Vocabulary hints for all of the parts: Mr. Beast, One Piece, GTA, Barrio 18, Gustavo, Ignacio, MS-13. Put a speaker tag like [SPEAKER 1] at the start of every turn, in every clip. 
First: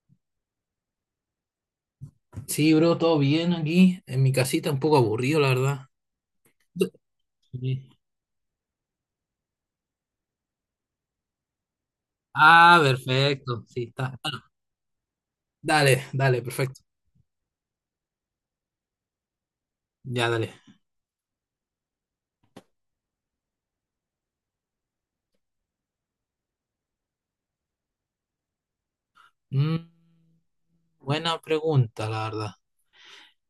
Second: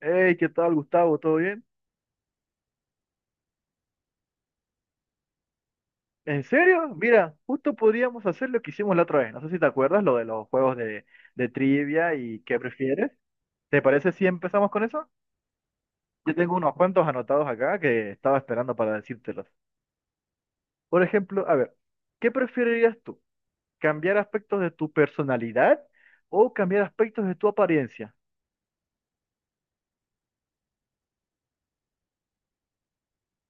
[SPEAKER 1] Hey, ¿qué tal, Gustavo? ¿Todo bien?
[SPEAKER 2] Sí, bro, todo bien aquí, en mi casita, un poco aburrido, la verdad.
[SPEAKER 1] ¿En serio? Mira, justo
[SPEAKER 2] Sí.
[SPEAKER 1] podríamos hacer lo que hicimos la otra vez. No sé si te acuerdas, lo de los juegos de trivia y qué
[SPEAKER 2] Ah,
[SPEAKER 1] prefieres.
[SPEAKER 2] perfecto,
[SPEAKER 1] ¿Te
[SPEAKER 2] sí,
[SPEAKER 1] parece
[SPEAKER 2] está.
[SPEAKER 1] si empezamos con eso?
[SPEAKER 2] Dale,
[SPEAKER 1] Yo
[SPEAKER 2] dale,
[SPEAKER 1] tengo unos
[SPEAKER 2] perfecto.
[SPEAKER 1] cuantos anotados acá que estaba esperando para decírtelos.
[SPEAKER 2] Ya, dale.
[SPEAKER 1] Por ejemplo, a ver, ¿qué preferirías tú? ¿Cambiar aspectos de tu personalidad o cambiar aspectos de tu apariencia?
[SPEAKER 2] Mm, buena pregunta, la verdad.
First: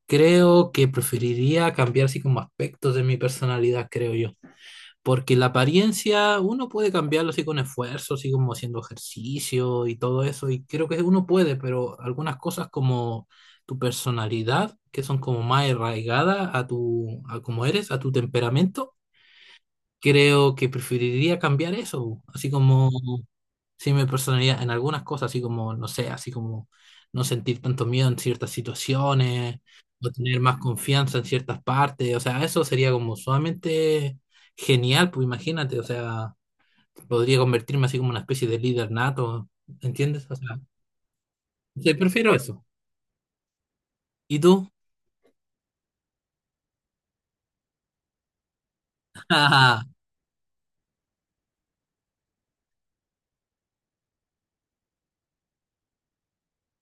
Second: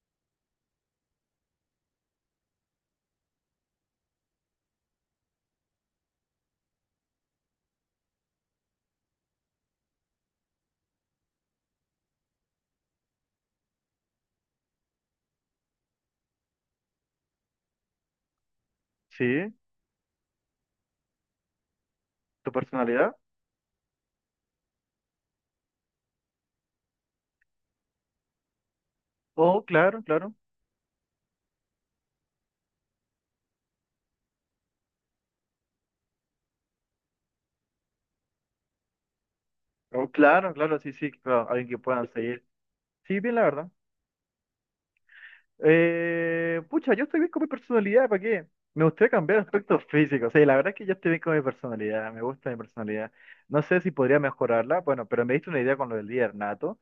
[SPEAKER 2] Creo que preferiría cambiar así como aspectos de mi personalidad, creo yo. Porque la apariencia uno puede cambiarlo así con esfuerzo, así como haciendo ejercicio y todo eso, y creo que uno puede, pero algunas cosas como tu personalidad, que son como más arraigadas a tu, a cómo eres, a tu temperamento,
[SPEAKER 1] ¿Sí?
[SPEAKER 2] creo que preferiría cambiar eso,
[SPEAKER 1] ¿Tu
[SPEAKER 2] así como.
[SPEAKER 1] personalidad?
[SPEAKER 2] Sí, mi personalidad en algunas cosas, así como, no sé, así como no sentir tanto miedo en ciertas situaciones
[SPEAKER 1] Oh, claro,
[SPEAKER 2] o
[SPEAKER 1] claro.
[SPEAKER 2] tener más confianza en ciertas partes. O sea, eso sería como sumamente genial, pues imagínate, o sea, podría convertirme así como una especie de líder nato,
[SPEAKER 1] Oh,
[SPEAKER 2] ¿entiendes? O sea,
[SPEAKER 1] claro, claro, sí, sí, claro. Alguien que
[SPEAKER 2] sí,
[SPEAKER 1] puedan
[SPEAKER 2] prefiero
[SPEAKER 1] seguir.
[SPEAKER 2] eso.
[SPEAKER 1] Sí, bien, la verdad.
[SPEAKER 2] ¿Y tú?
[SPEAKER 1] Pucha, yo estoy bien con mi personalidad, ¿para qué? Me gustaría cambiar aspectos físicos. Sí, la verdad es que yo estoy bien con mi personalidad, me gusta mi personalidad. No sé si podría mejorarla, bueno, pero me diste una idea con lo del líder nato.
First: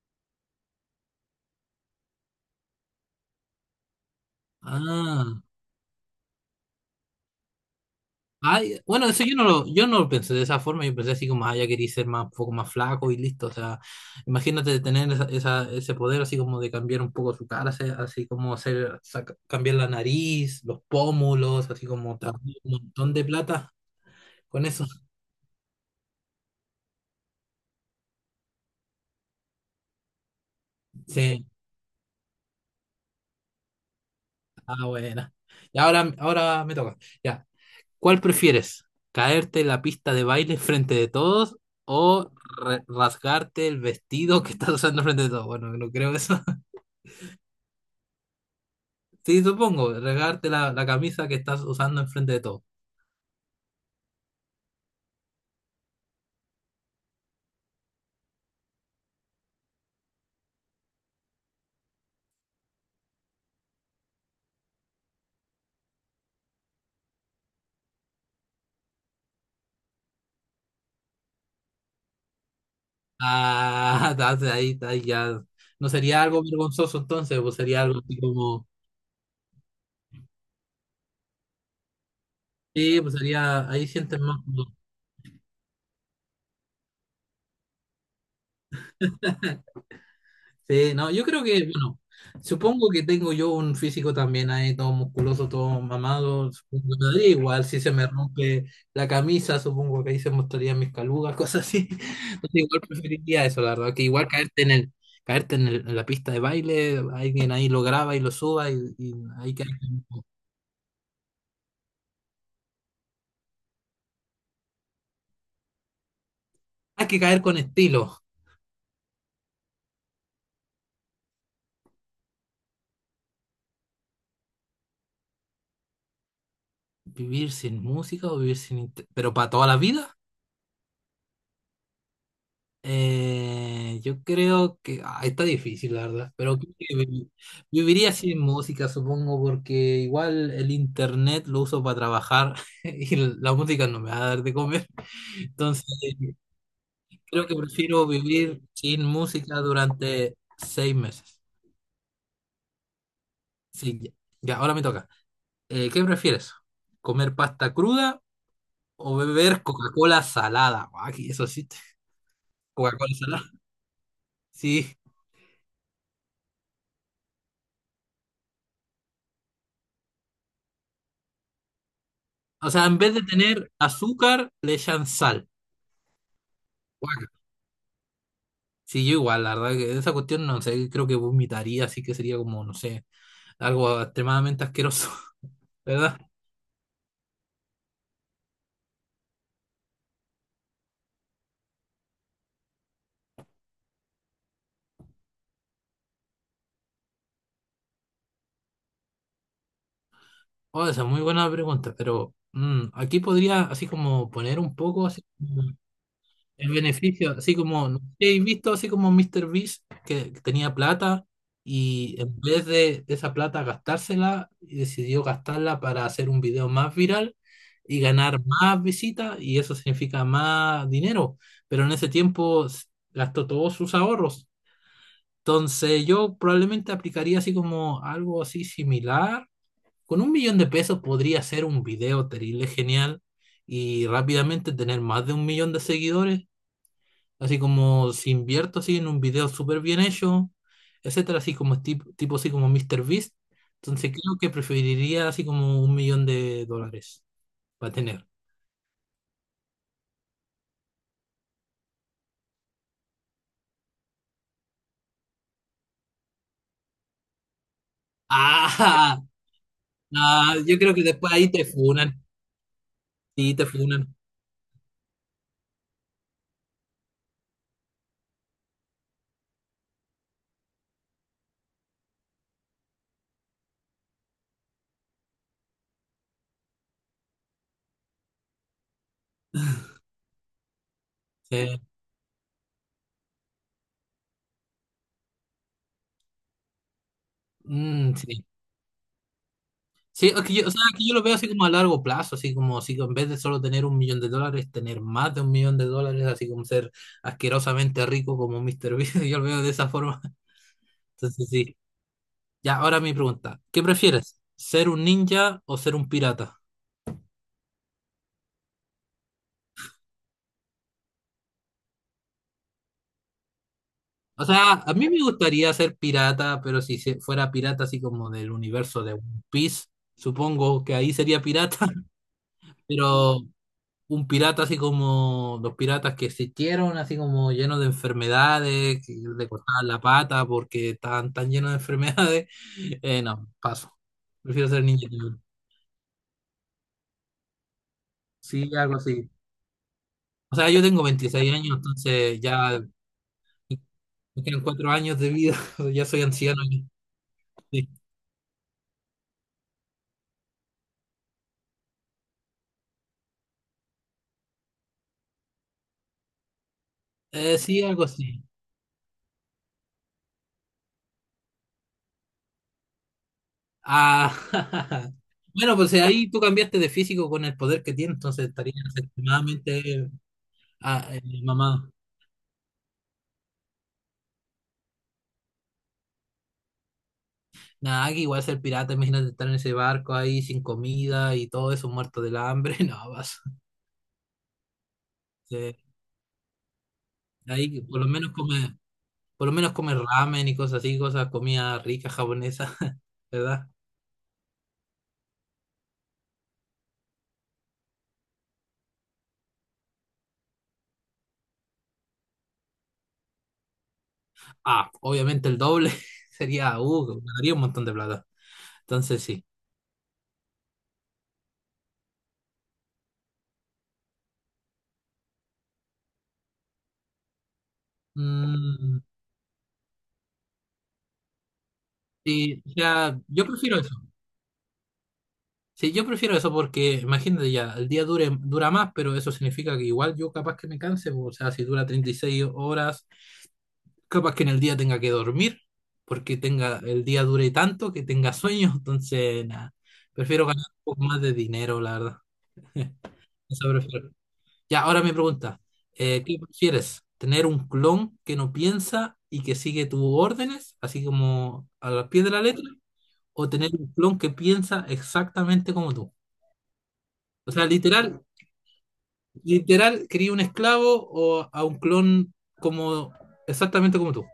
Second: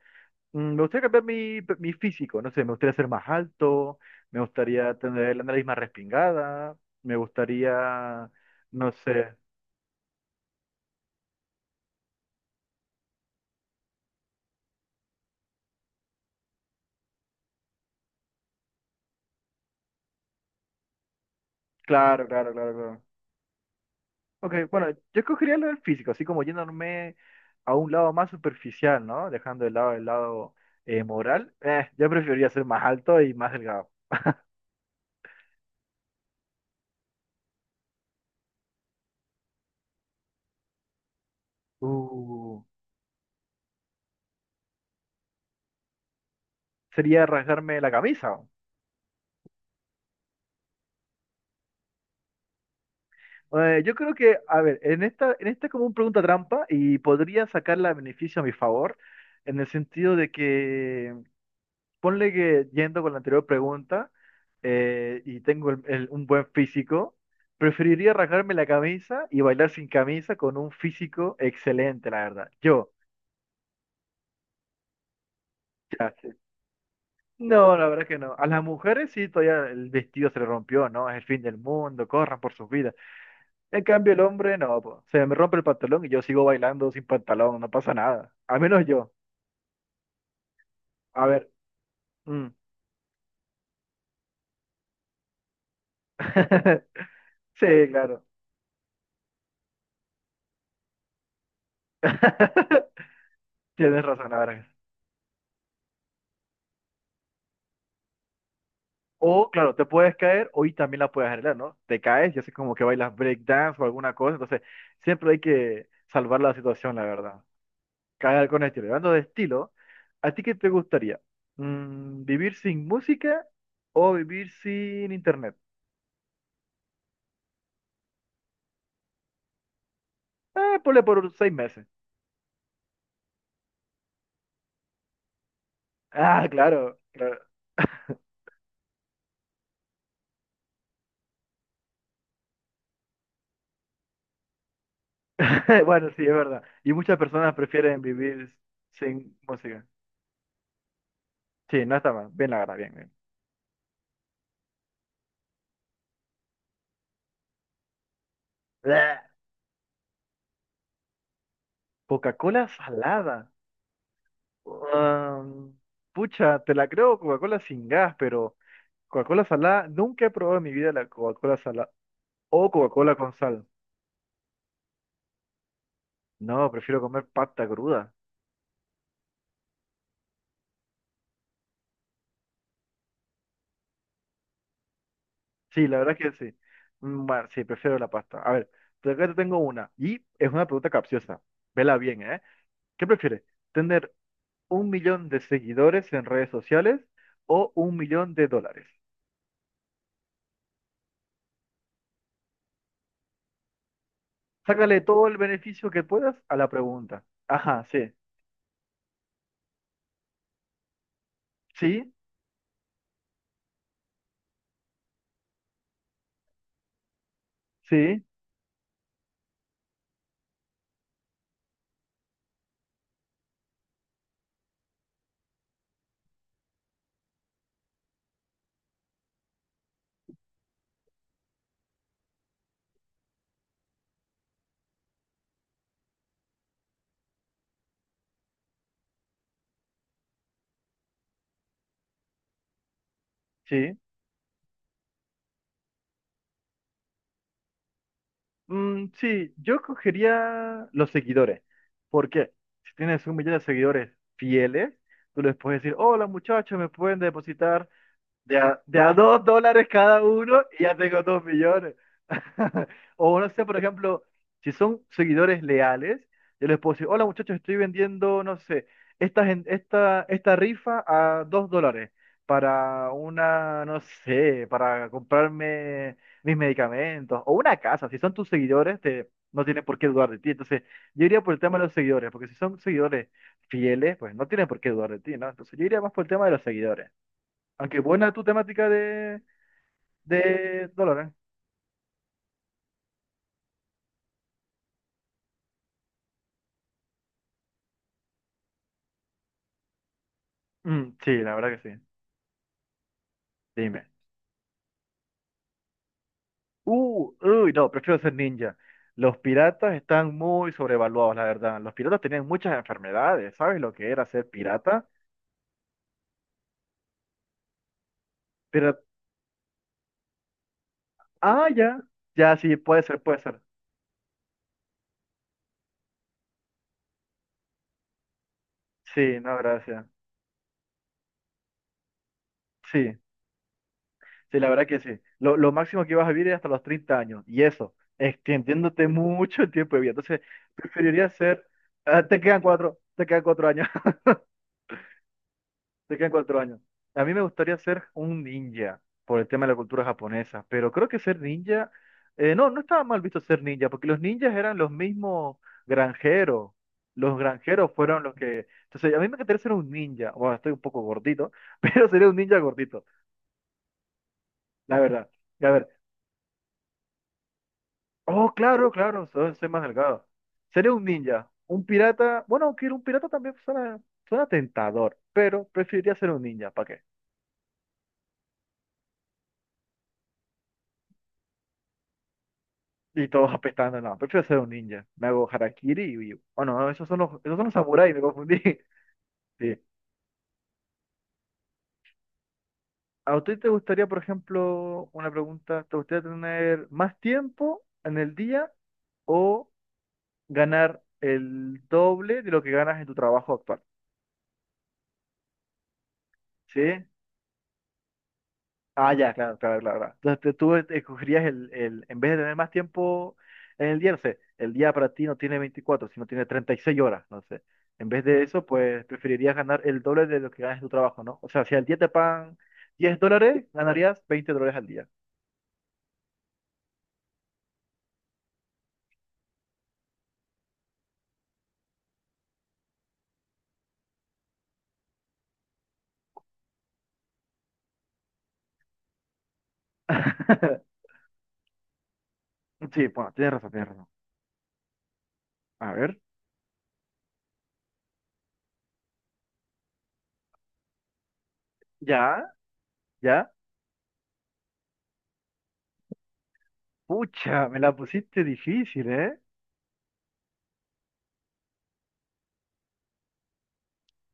[SPEAKER 1] Me gustaría cambiar mi físico, no sé, me gustaría ser más alto, me gustaría
[SPEAKER 2] Ah.
[SPEAKER 1] tener la nariz más respingada, me gustaría,
[SPEAKER 2] Ay,
[SPEAKER 1] no
[SPEAKER 2] bueno, eso
[SPEAKER 1] sé,
[SPEAKER 2] yo no lo pensé de esa forma, yo pensé así como, ah, ya quería ser más, un poco más flaco y listo, o sea, imagínate tener ese poder así como de cambiar un poco su cara, así, así como hacer, saca- cambiar la nariz, los pómulos, así como
[SPEAKER 1] claro, claro,
[SPEAKER 2] también un
[SPEAKER 1] claro, claro.
[SPEAKER 2] montón de plata
[SPEAKER 1] Ok,
[SPEAKER 2] con eso.
[SPEAKER 1] bueno, yo escogería lo del físico, así como yéndome a un lado más superficial, ¿no? Dejando de lado el lado
[SPEAKER 2] Sí,
[SPEAKER 1] moral. Yo preferiría ser más alto y más delgado.
[SPEAKER 2] ah, buena. Y ahora me toca, ya, ¿cuál prefieres? ¿Caerte en la pista de baile frente de todos o
[SPEAKER 1] Uh,
[SPEAKER 2] rasgarte el vestido que estás usando frente de todos? Bueno, no creo eso.
[SPEAKER 1] Sería rasgarme la camisa.
[SPEAKER 2] Sí, supongo, regarte la camisa que estás usando enfrente de todo.
[SPEAKER 1] Yo creo que, a ver, en esta es como una pregunta trampa y podría sacarla a beneficio a mi favor, en el sentido de que ponle que yendo con la anterior pregunta y tengo un buen físico, preferiría rasgarme la camisa y bailar sin camisa con un físico excelente, la verdad.
[SPEAKER 2] Ah, estás ahí ya. No sería
[SPEAKER 1] Gracias.
[SPEAKER 2] algo vergonzoso entonces, pues
[SPEAKER 1] No,
[SPEAKER 2] sería
[SPEAKER 1] la
[SPEAKER 2] algo
[SPEAKER 1] verdad que
[SPEAKER 2] así
[SPEAKER 1] no. A las
[SPEAKER 2] como.
[SPEAKER 1] mujeres sí, todavía el vestido se le rompió, ¿no? Es el fin del mundo, corran por sus vidas.
[SPEAKER 2] Sí, pues sería.
[SPEAKER 1] En
[SPEAKER 2] Ahí
[SPEAKER 1] cambio,
[SPEAKER 2] sientes
[SPEAKER 1] el
[SPEAKER 2] más.
[SPEAKER 1] hombre no, po. Se me rompe el pantalón y yo sigo bailando sin pantalón, no pasa nada. Al menos yo.
[SPEAKER 2] Sí, no, yo
[SPEAKER 1] A
[SPEAKER 2] creo
[SPEAKER 1] ver.
[SPEAKER 2] que, bueno,
[SPEAKER 1] Mm.
[SPEAKER 2] supongo que tengo yo un físico también ahí, todo musculoso, todo mamado, supongo que me daría igual,
[SPEAKER 1] Sí,
[SPEAKER 2] si se me
[SPEAKER 1] claro.
[SPEAKER 2] rompe la camisa, supongo que ahí se mostrarían mis calugas, cosas así. Entonces, igual preferiría eso, la verdad,
[SPEAKER 1] Tienes
[SPEAKER 2] que igual
[SPEAKER 1] razón, la verdad.
[SPEAKER 2] caerte en, en la pista de baile, alguien ahí lo graba y lo suba y
[SPEAKER 1] O,
[SPEAKER 2] hay que,
[SPEAKER 1] claro, te puedes caer o y también la puedes arreglar, ¿no? Te caes y haces como que bailas breakdance o alguna cosa. Entonces, siempre hay que salvar la situación, la
[SPEAKER 2] hay que caer
[SPEAKER 1] verdad.
[SPEAKER 2] con estilo.
[SPEAKER 1] Caer con estilo. Y hablando de estilo, ¿a ti qué te gustaría? ¿Vivir sin música o vivir sin internet?
[SPEAKER 2] Vivir sin música o vivir sin... inte- Pero para toda la vida.
[SPEAKER 1] Ponle por unos 6 meses.
[SPEAKER 2] Yo creo que ah, está difícil, la verdad,
[SPEAKER 1] Ah,
[SPEAKER 2] pero creo que
[SPEAKER 1] claro, claro.
[SPEAKER 2] viviría sin música, supongo, porque igual el internet lo uso para trabajar y la música no me va a dar de comer. Entonces,
[SPEAKER 1] Bueno, sí, es verdad. Y muchas
[SPEAKER 2] creo
[SPEAKER 1] personas
[SPEAKER 2] que
[SPEAKER 1] prefieren
[SPEAKER 2] prefiero
[SPEAKER 1] vivir
[SPEAKER 2] vivir sin
[SPEAKER 1] sin
[SPEAKER 2] música
[SPEAKER 1] música.
[SPEAKER 2] durante 6 meses.
[SPEAKER 1] Sí, no está mal. Bien, la verdad, bien, bien.
[SPEAKER 2] Sí, ya, ahora me toca. ¿Qué prefieres? ¿Comer pasta cruda o
[SPEAKER 1] Bleh.
[SPEAKER 2] beber Coca-Cola salada? Aquí, eso sí,
[SPEAKER 1] Coca-Cola
[SPEAKER 2] Coca-Cola
[SPEAKER 1] salada.
[SPEAKER 2] salada. Sí.
[SPEAKER 1] Ah, pucha, te la creo Coca-Cola sin gas, pero Coca-Cola salada, nunca he probado en mi vida la Coca-Cola salada
[SPEAKER 2] O
[SPEAKER 1] o
[SPEAKER 2] sea, en vez
[SPEAKER 1] Coca-Cola
[SPEAKER 2] de
[SPEAKER 1] con sal.
[SPEAKER 2] tener azúcar, le echan sal.
[SPEAKER 1] No, prefiero comer
[SPEAKER 2] Guaca.
[SPEAKER 1] pasta cruda.
[SPEAKER 2] Sí, yo igual, la verdad que esa cuestión no sé, creo que vomitaría, así que sería como, no sé, algo extremadamente asqueroso,
[SPEAKER 1] Sí, la verdad
[SPEAKER 2] ¿verdad?
[SPEAKER 1] es que sí. Bueno, sí, prefiero la pasta. A ver, acá te tengo una y es una pregunta capciosa. Vela bien, ¿eh? ¿Qué prefieres? ¿Tener 1 millón de seguidores en redes sociales o 1 millón de dólares?
[SPEAKER 2] Oh, esa es muy buena pregunta, pero aquí podría así como poner un
[SPEAKER 1] Sácale
[SPEAKER 2] poco así.
[SPEAKER 1] todo el beneficio que puedas a la
[SPEAKER 2] El
[SPEAKER 1] pregunta.
[SPEAKER 2] beneficio, así
[SPEAKER 1] Ajá,
[SPEAKER 2] como, no sé
[SPEAKER 1] sí.
[SPEAKER 2] si habéis visto así como Mr. Beast, que tenía plata
[SPEAKER 1] Sí,
[SPEAKER 2] y en vez de esa plata gastársela, decidió gastarla para hacer un video más viral y
[SPEAKER 1] sí,
[SPEAKER 2] ganar más visitas y eso significa más dinero. Pero en ese tiempo gastó todos sus ahorros. Entonces yo probablemente aplicaría así como algo así similar. Con 1 millón de pesos podría hacer un video terrible genial y rápidamente tener más de 1 millón de seguidores. Así como si invierto así en un video súper bien hecho, etcétera, así como tipo así como Mr. Beast.
[SPEAKER 1] sí.
[SPEAKER 2] Entonces creo que preferiría así como 1 millón de dólares para tener.
[SPEAKER 1] Sí, yo cogería los seguidores. ¿Por qué? Si tienes 1 millón de seguidores fieles, tú les puedes decir, hola muchachos, me pueden depositar de a 2 dólares cada
[SPEAKER 2] Ah, ah,
[SPEAKER 1] uno
[SPEAKER 2] yo
[SPEAKER 1] y
[SPEAKER 2] creo
[SPEAKER 1] ya
[SPEAKER 2] que
[SPEAKER 1] tengo
[SPEAKER 2] después
[SPEAKER 1] dos
[SPEAKER 2] ahí te
[SPEAKER 1] millones.
[SPEAKER 2] funan,
[SPEAKER 1] O no
[SPEAKER 2] sí,
[SPEAKER 1] sé,
[SPEAKER 2] te
[SPEAKER 1] por
[SPEAKER 2] funan.
[SPEAKER 1] ejemplo, si son seguidores leales, yo les puedo decir, hola muchachos, estoy vendiendo, no sé, esta rifa a 2 dólares para una, no sé, para comprarme mis medicamentos o una casa. Si son tus seguidores, te, no tienen por qué dudar de ti. Entonces, yo iría por el tema
[SPEAKER 2] Sí.
[SPEAKER 1] de los seguidores, porque si son seguidores fieles, pues no tienen por qué dudar de ti, ¿no? Entonces, yo iría más por el tema de los seguidores. Aunque
[SPEAKER 2] Mm,
[SPEAKER 1] buena tu
[SPEAKER 2] sí.
[SPEAKER 1] temática de,
[SPEAKER 2] Sí, es que yo, o sea,
[SPEAKER 1] de
[SPEAKER 2] que yo lo
[SPEAKER 1] Dolores.
[SPEAKER 2] veo así como a largo plazo, así como si en vez de solo tener 1 millón de dólares, tener más de 1 millón de dólares, así como ser asquerosamente rico como Mr. Beast, yo lo veo de esa forma.
[SPEAKER 1] Sí,
[SPEAKER 2] Entonces
[SPEAKER 1] la verdad
[SPEAKER 2] sí.
[SPEAKER 1] que sí.
[SPEAKER 2] Ya, ahora mi pregunta. ¿Qué
[SPEAKER 1] Dime.
[SPEAKER 2] prefieres? ¿Ser un ninja o ser un pirata?
[SPEAKER 1] Uy, no, prefiero ser ninja. Los piratas están muy sobrevaluados, la verdad. Los piratas tenían muchas enfermedades. ¿Sabes lo que era
[SPEAKER 2] O
[SPEAKER 1] ser
[SPEAKER 2] sea, a
[SPEAKER 1] pirata?
[SPEAKER 2] mí me gustaría ser pirata, pero si fuera pirata así como del
[SPEAKER 1] Pero,
[SPEAKER 2] universo de One Piece, supongo que ahí sería
[SPEAKER 1] ah,
[SPEAKER 2] pirata,
[SPEAKER 1] ya. Ya, sí, puede ser, puede
[SPEAKER 2] pero
[SPEAKER 1] ser.
[SPEAKER 2] un pirata así como los piratas que existieron, así como llenos de enfermedades, que
[SPEAKER 1] Sí,
[SPEAKER 2] le
[SPEAKER 1] no,
[SPEAKER 2] cortaban la
[SPEAKER 1] gracias.
[SPEAKER 2] pata porque estaban tan llenos de enfermedades.
[SPEAKER 1] Sí,
[SPEAKER 2] No, paso.
[SPEAKER 1] sí,
[SPEAKER 2] Prefiero
[SPEAKER 1] la
[SPEAKER 2] ser
[SPEAKER 1] verdad que
[SPEAKER 2] ninja.
[SPEAKER 1] sí. Lo máximo que vas a vivir es hasta los 30 años. Y eso,
[SPEAKER 2] Sí, algo
[SPEAKER 1] extendiéndote
[SPEAKER 2] así.
[SPEAKER 1] mucho el tiempo de vida. Entonces,
[SPEAKER 2] O sea, yo tengo
[SPEAKER 1] preferiría
[SPEAKER 2] 26
[SPEAKER 1] ser.
[SPEAKER 2] años,
[SPEAKER 1] Ah, te
[SPEAKER 2] entonces
[SPEAKER 1] quedan
[SPEAKER 2] ya
[SPEAKER 1] cuatro, te quedan cuatro años.
[SPEAKER 2] me quedan 4 años de vida, ya
[SPEAKER 1] Te
[SPEAKER 2] soy
[SPEAKER 1] quedan cuatro
[SPEAKER 2] anciano. Ya.
[SPEAKER 1] años. A mí me gustaría
[SPEAKER 2] Sí,
[SPEAKER 1] ser un ninja por el tema de la cultura japonesa, pero creo que ser ninja, no, no estaba mal visto ser ninja, porque los ninjas eran los mismos granjeros. Los
[SPEAKER 2] eh, sí,
[SPEAKER 1] granjeros
[SPEAKER 2] algo
[SPEAKER 1] fueron los
[SPEAKER 2] así.
[SPEAKER 1] que. Entonces, a mí me gustaría ser un ninja. Bueno, estoy un poco gordito, pero sería un ninja gordito,
[SPEAKER 2] Ah,
[SPEAKER 1] la verdad. A
[SPEAKER 2] bueno,
[SPEAKER 1] ver,
[SPEAKER 2] pues ahí tú cambiaste de físico con el poder que tiene, entonces
[SPEAKER 1] oh,
[SPEAKER 2] estarías
[SPEAKER 1] claro, claro, soy más
[SPEAKER 2] extremadamente
[SPEAKER 1] delgado. Sería un
[SPEAKER 2] ah,
[SPEAKER 1] ninja, un
[SPEAKER 2] mamado.
[SPEAKER 1] pirata. Bueno, aunque un pirata también suena tentador, pero preferiría ser un ninja, ¿para qué?
[SPEAKER 2] Nada, que igual ser pirata, imagínate estar en ese barco ahí sin comida y todo eso, muerto del hambre, no,
[SPEAKER 1] Y
[SPEAKER 2] vas.
[SPEAKER 1] todos apestando, no, prefiero ser un ninja. Me hago
[SPEAKER 2] Sí,
[SPEAKER 1] harakiri y huyo. Oh, no, esos son los
[SPEAKER 2] ahí por lo
[SPEAKER 1] samuráis, me
[SPEAKER 2] menos
[SPEAKER 1] confundí.
[SPEAKER 2] come, por lo menos
[SPEAKER 1] Sí.
[SPEAKER 2] come ramen y cosas así, cosas, comida rica japonesa,
[SPEAKER 1] ¿A usted te
[SPEAKER 2] ¿verdad?
[SPEAKER 1] gustaría, por ejemplo, una pregunta, te gustaría tener más tiempo en el día o ganar el doble de lo que ganas en tu trabajo actual?
[SPEAKER 2] Ah, obviamente el doble
[SPEAKER 1] ¿Sí?
[SPEAKER 2] sería, ganaría un montón de plata.
[SPEAKER 1] Ah,
[SPEAKER 2] Entonces
[SPEAKER 1] ya,
[SPEAKER 2] sí.
[SPEAKER 1] claro, claro, claro, claro. Entonces tú escogerías en vez de tener más tiempo en el día, no sé, el día para ti no tiene 24 sino tiene 36 horas, no sé. En vez de eso,
[SPEAKER 2] Mm,
[SPEAKER 1] pues preferirías ganar el doble de lo que ganas en tu trabajo, ¿no? O sea, si al día te pagan
[SPEAKER 2] sí, o
[SPEAKER 1] diez
[SPEAKER 2] sea, yo
[SPEAKER 1] dólares,
[SPEAKER 2] prefiero eso.
[SPEAKER 1] ganarías 20 dólares al día.
[SPEAKER 2] Sí, yo prefiero eso porque imagínate ya, dura más, pero eso significa que igual yo capaz que me canse, o sea, si dura 36 horas, capaz que en el día tenga que dormir, porque tenga, el día dure tanto que tenga sueño, entonces nada, prefiero ganar un poco más de dinero, la verdad.
[SPEAKER 1] Sí, bueno, tienes
[SPEAKER 2] Eso
[SPEAKER 1] razón, tienes razón.
[SPEAKER 2] prefiero. Ya, ahora me pregunta,
[SPEAKER 1] A ver,
[SPEAKER 2] ¿qué prefieres? ¿Tener un clon que no piensa y que sigue tus órdenes, así como a la pie de la
[SPEAKER 1] ya,
[SPEAKER 2] letra? ¿O
[SPEAKER 1] ya.
[SPEAKER 2] tener un clon que piensa exactamente como tú? O sea,
[SPEAKER 1] Pucha, me la
[SPEAKER 2] literal,
[SPEAKER 1] pusiste difícil, ¿eh?
[SPEAKER 2] literal, quería un esclavo o a un clon como exactamente como tú.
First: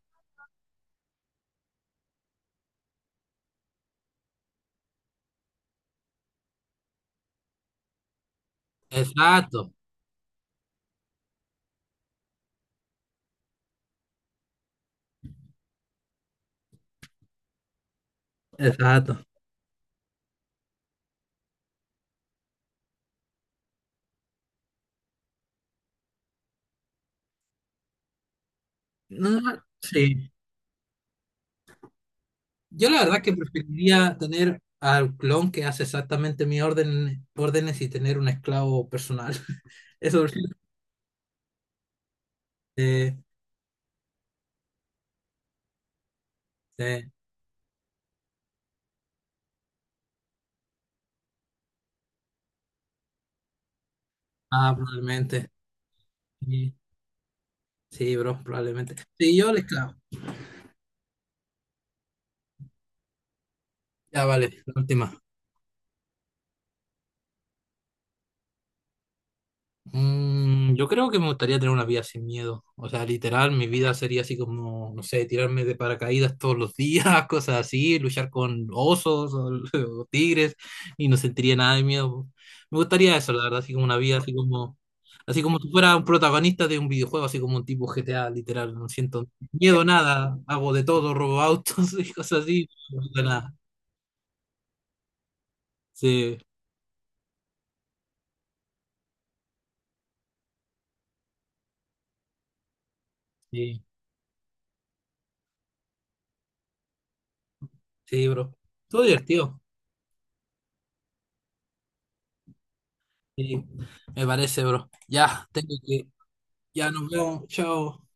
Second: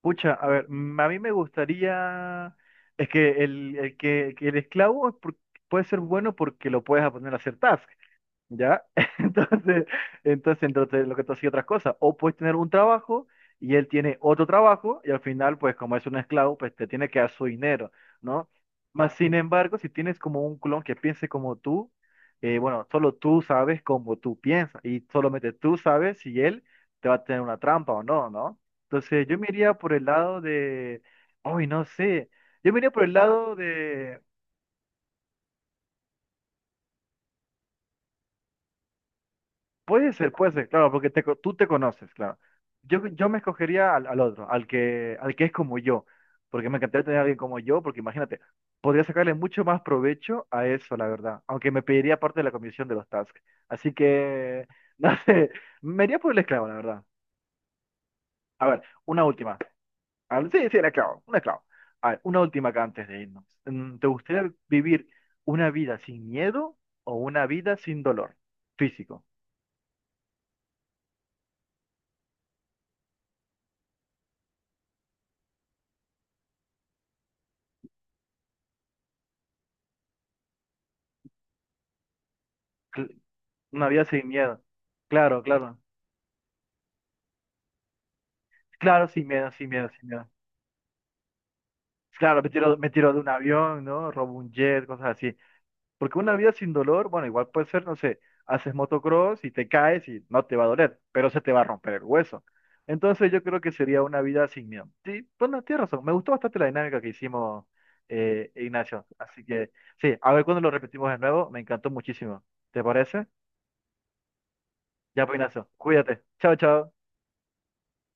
[SPEAKER 1] Pucha, a ver, a mí me gustaría, es que el esclavo puede ser bueno porque lo puedes poner a hacer tasks. ¿Ya?
[SPEAKER 2] Exacto,
[SPEAKER 1] Entonces, entonces, lo que tú hacías otras cosas. O puedes tener un trabajo y él tiene otro trabajo y al final, pues como es un esclavo, pues te tiene que dar su dinero, ¿no? Más
[SPEAKER 2] exacto.
[SPEAKER 1] sin embargo, si tienes como un clon que piense como tú, bueno, solo tú sabes cómo tú piensas y solamente tú sabes si él te va a tener una trampa o no, ¿no? Entonces
[SPEAKER 2] No,
[SPEAKER 1] yo me iría por el
[SPEAKER 2] sí.
[SPEAKER 1] lado de, hoy no sé, yo me iría
[SPEAKER 2] Yo
[SPEAKER 1] por
[SPEAKER 2] la
[SPEAKER 1] el
[SPEAKER 2] verdad que
[SPEAKER 1] lado
[SPEAKER 2] preferiría
[SPEAKER 1] de.
[SPEAKER 2] tener al clon que hace exactamente órdenes y tener un esclavo personal. Eso sí.
[SPEAKER 1] Puede ser, claro, porque tú te conoces, claro. Yo,
[SPEAKER 2] Eh,
[SPEAKER 1] yo me escogería al otro, al que es como yo, porque me encantaría
[SPEAKER 2] eh,
[SPEAKER 1] tener a alguien como yo, porque imagínate, podría sacarle mucho más provecho a eso, la verdad, aunque me pediría parte de la comisión de los tasks. Así que,
[SPEAKER 2] ah,
[SPEAKER 1] no sé,
[SPEAKER 2] probablemente.
[SPEAKER 1] me iría por el esclavo, la
[SPEAKER 2] Sí,
[SPEAKER 1] verdad.
[SPEAKER 2] sí, bro,
[SPEAKER 1] A ver,
[SPEAKER 2] probablemente.
[SPEAKER 1] una
[SPEAKER 2] Sí, yo
[SPEAKER 1] última.
[SPEAKER 2] el esclavo.
[SPEAKER 1] A ver, sí, sí, el esclavo, un esclavo. A ver, una última acá antes de irnos. ¿Te
[SPEAKER 2] Ya
[SPEAKER 1] gustaría
[SPEAKER 2] vale, la
[SPEAKER 1] vivir
[SPEAKER 2] última.
[SPEAKER 1] una vida sin miedo o una vida sin dolor físico?
[SPEAKER 2] Mm, yo creo que me gustaría tener una vida sin miedo. O sea, literal, mi vida sería así como, no sé, tirarme de paracaídas todos los días, cosas así, luchar con osos o, o tigres y no sentiría nada de miedo. Me gustaría eso, la verdad, así como
[SPEAKER 1] Una
[SPEAKER 2] una
[SPEAKER 1] vida
[SPEAKER 2] vida
[SPEAKER 1] sin miedo. Claro,
[SPEAKER 2] así como si
[SPEAKER 1] claro.
[SPEAKER 2] fuera un protagonista de un videojuego, así como un tipo GTA, literal. No
[SPEAKER 1] Claro, sin
[SPEAKER 2] siento
[SPEAKER 1] miedo, sin
[SPEAKER 2] miedo,
[SPEAKER 1] miedo, sin miedo.
[SPEAKER 2] nada, hago de todo, robo autos y
[SPEAKER 1] Claro,
[SPEAKER 2] cosas
[SPEAKER 1] me
[SPEAKER 2] así.
[SPEAKER 1] tiro, me
[SPEAKER 2] No
[SPEAKER 1] tiro de
[SPEAKER 2] siento
[SPEAKER 1] un
[SPEAKER 2] nada.
[SPEAKER 1] avión, ¿no? Robo un jet, cosas así. Porque una
[SPEAKER 2] Sí,
[SPEAKER 1] vida sin dolor, bueno, igual puede ser, no sé, haces motocross y te caes y no te va a doler, pero se te va a romper el hueso. Entonces yo creo que
[SPEAKER 2] sí,
[SPEAKER 1] sería una vida sin miedo. Sí, bueno, tienes razón. Me gustó bastante la dinámica que hicimos,
[SPEAKER 2] sí, bro. Todo
[SPEAKER 1] Ignacio. Así
[SPEAKER 2] divertido.
[SPEAKER 1] que, sí, a ver cuando lo repetimos de nuevo. Me encantó muchísimo. ¿Te parece?
[SPEAKER 2] Sí, me parece, bro.
[SPEAKER 1] Ya, pues,
[SPEAKER 2] Ya,
[SPEAKER 1] Ignacio,
[SPEAKER 2] tengo que.
[SPEAKER 1] cuídate. Chao,
[SPEAKER 2] Ya
[SPEAKER 1] chao.
[SPEAKER 2] nos vemos. Chao.